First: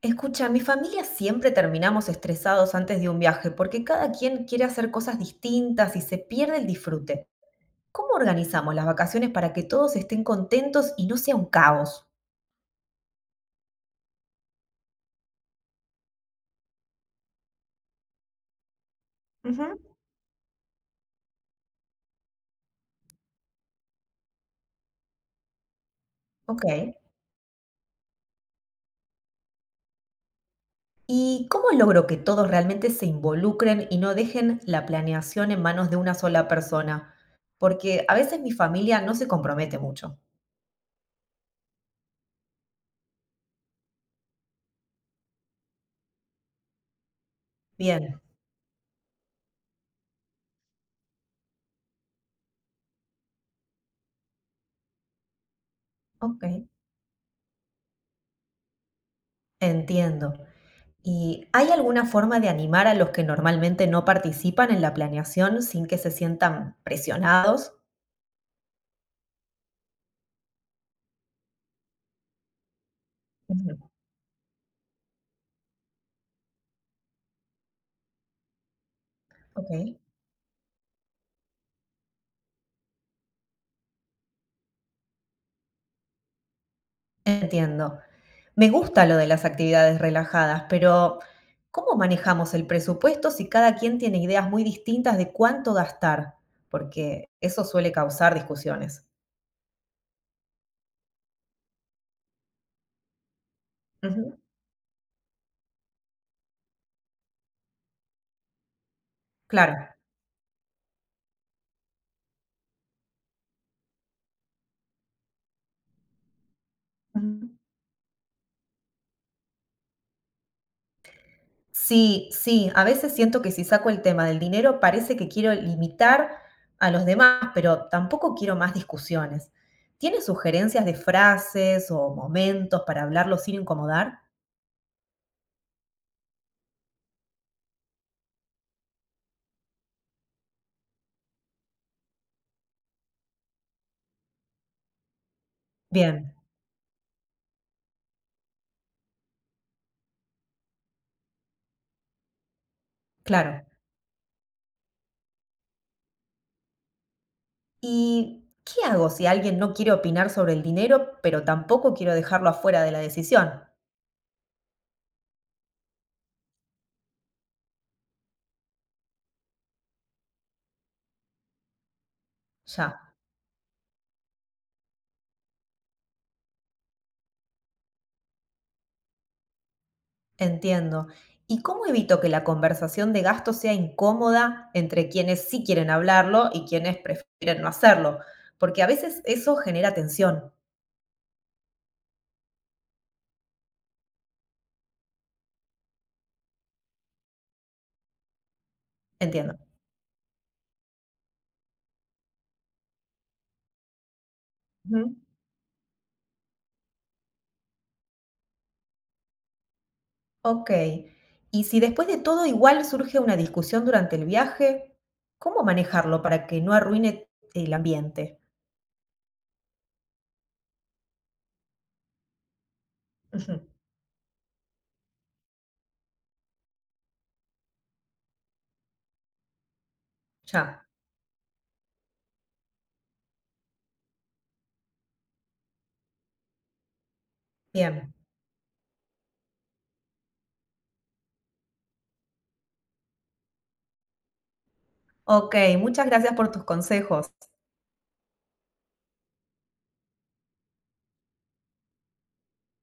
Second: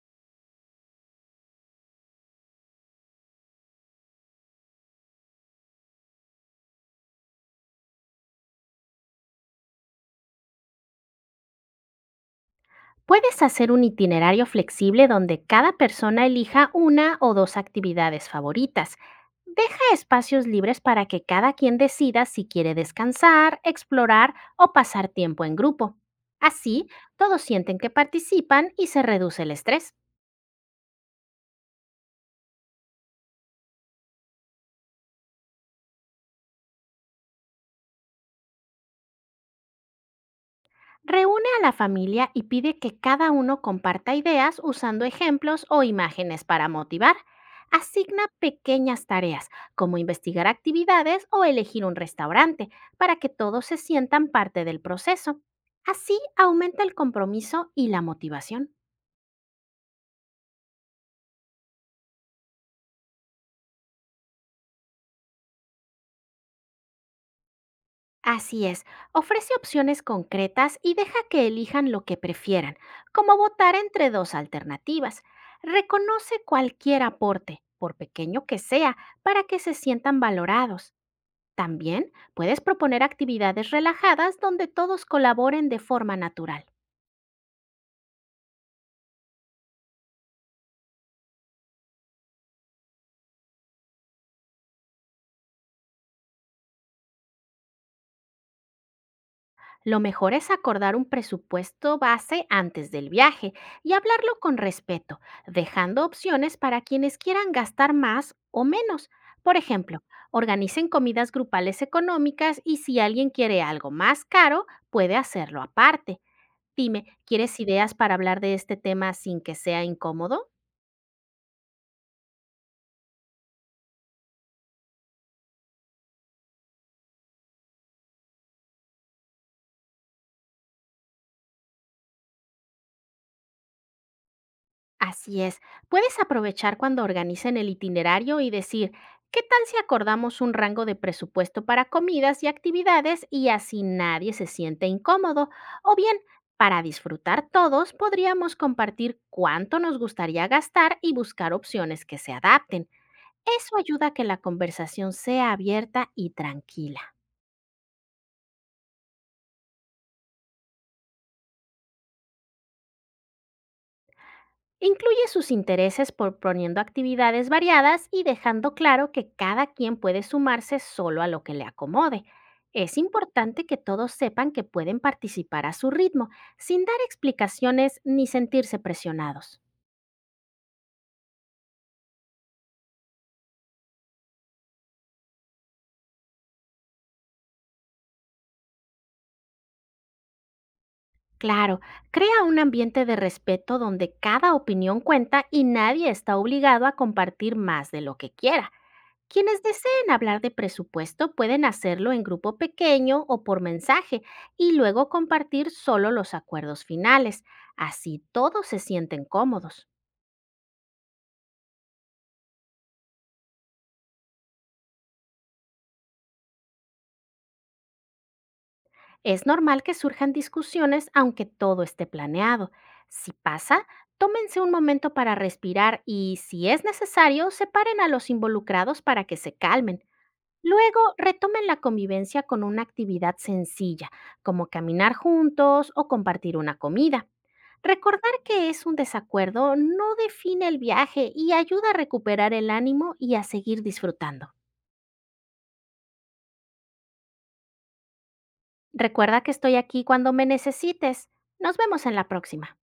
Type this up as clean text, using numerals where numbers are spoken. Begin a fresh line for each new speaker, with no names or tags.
Escucha, mi familia siempre terminamos estresados antes de un viaje porque cada quien quiere hacer cosas distintas y se pierde el disfrute. ¿Cómo organizamos las vacaciones para que todos estén contentos y no sea un caos?
Puedes hacer un itinerario flexible donde cada persona elija una o dos actividades favoritas.
Ujú,
Deja espacios libres para que cada quien decida si quiere descansar, explorar o pasar tiempo en grupo. Así,
ok.
todos sienten que participan y se reduce el estrés.
¿Y cómo logro que todos realmente se involucren y no dejen la planeación en manos de una sola persona? Porque a veces mi familia no se compromete mucho.
Reúne a la familia y pide que cada uno comparta ideas usando ejemplos o imágenes para motivar.
Bien,
Asigna pequeñas tareas, como investigar actividades o elegir un restaurante, para que todos se sientan parte del proceso. Así
ok,
aumenta el compromiso y la motivación.
entiendo. ¿Y hay alguna forma de animar a los que normalmente no participan en la planeación sin que se sientan presionados?
Así es, ofrece opciones concretas y deja que elijan lo que prefieran, como votar
Ujú,
entre dos alternativas. Reconoce cualquier aporte, por pequeño que sea, para que
ok,
se sientan valorados. También puedes proponer actividades relajadas donde todos colaboren de forma natural.
entiendo. Me gusta lo de las actividades relajadas, pero ¿cómo manejamos el presupuesto si cada quien tiene ideas muy distintas de cuánto gastar? Porque eso suele causar discusiones.
Lo mejor es acordar un presupuesto base antes del viaje y hablarlo
Ujú,
con respeto, dejando opciones para quienes quieran gastar más o menos. Por
claro.
ejemplo, organicen comidas grupales económicas y si alguien quiere algo más caro, puede hacerlo aparte. Dime,
Ujú.
¿quieres ideas para hablar de este tema sin que sea incómodo?
Sí, sí, a veces siento que si saco el tema del dinero parece que quiero limitar a los demás, pero tampoco quiero más discusiones. ¿Tienes sugerencias de frases o momentos para hablarlo sin incomodar?
Así es, puedes aprovechar cuando organicen el itinerario y decir, ¿qué tal si acordamos un rango de presupuesto para comidas y actividades y así nadie se siente incómodo? O bien,
Bien,
para disfrutar todos, podríamos compartir cuánto nos gustaría gastar y buscar opciones que se adapten.
claro.
Eso ayuda a que la conversación sea abierta y tranquila.
¿Y qué hago si alguien no quiere opinar sobre el dinero, pero tampoco quiero dejarlo afuera de la decisión?
Incluye sus intereses proponiendo actividades variadas y dejando claro que cada quien puede sumarse solo a lo que le acomode. Es
Ya.
importante que todos sepan que pueden participar a su ritmo, sin dar explicaciones ni sentirse presionados.
Entiendo. ¿Y cómo evito que la conversación de gasto sea incómoda entre quienes sí quieren hablarlo y quienes prefieren no hacerlo? Porque a veces eso genera tensión.
Claro, crea un ambiente de respeto donde cada opinión cuenta y nadie está obligado a compartir más de lo que quiera.
Entiendo.
Quienes deseen hablar de presupuesto pueden hacerlo en grupo pequeño o por mensaje y luego
Ujú.
compartir solo los acuerdos finales. Así todos se sienten cómodos.
Ok. Y si después de todo igual surge una discusión durante el viaje, ¿cómo manejarlo para que no arruine el ambiente?
Es normal que surjan discusiones aunque todo esté planeado. Si
Ujú.
pasa, tómense un momento para respirar y, si es necesario, separen a los involucrados para que se calmen.
Ya,
Luego retomen la convivencia con una actividad sencilla, como caminar juntos o compartir una comida.
bien.
Recordar que es un desacuerdo no define el viaje y ayuda a recuperar el ánimo y a seguir disfrutando.
Ok, muchas gracias por tus consejos.
Recuerda que estoy aquí cuando me necesites. Nos vemos en la próxima.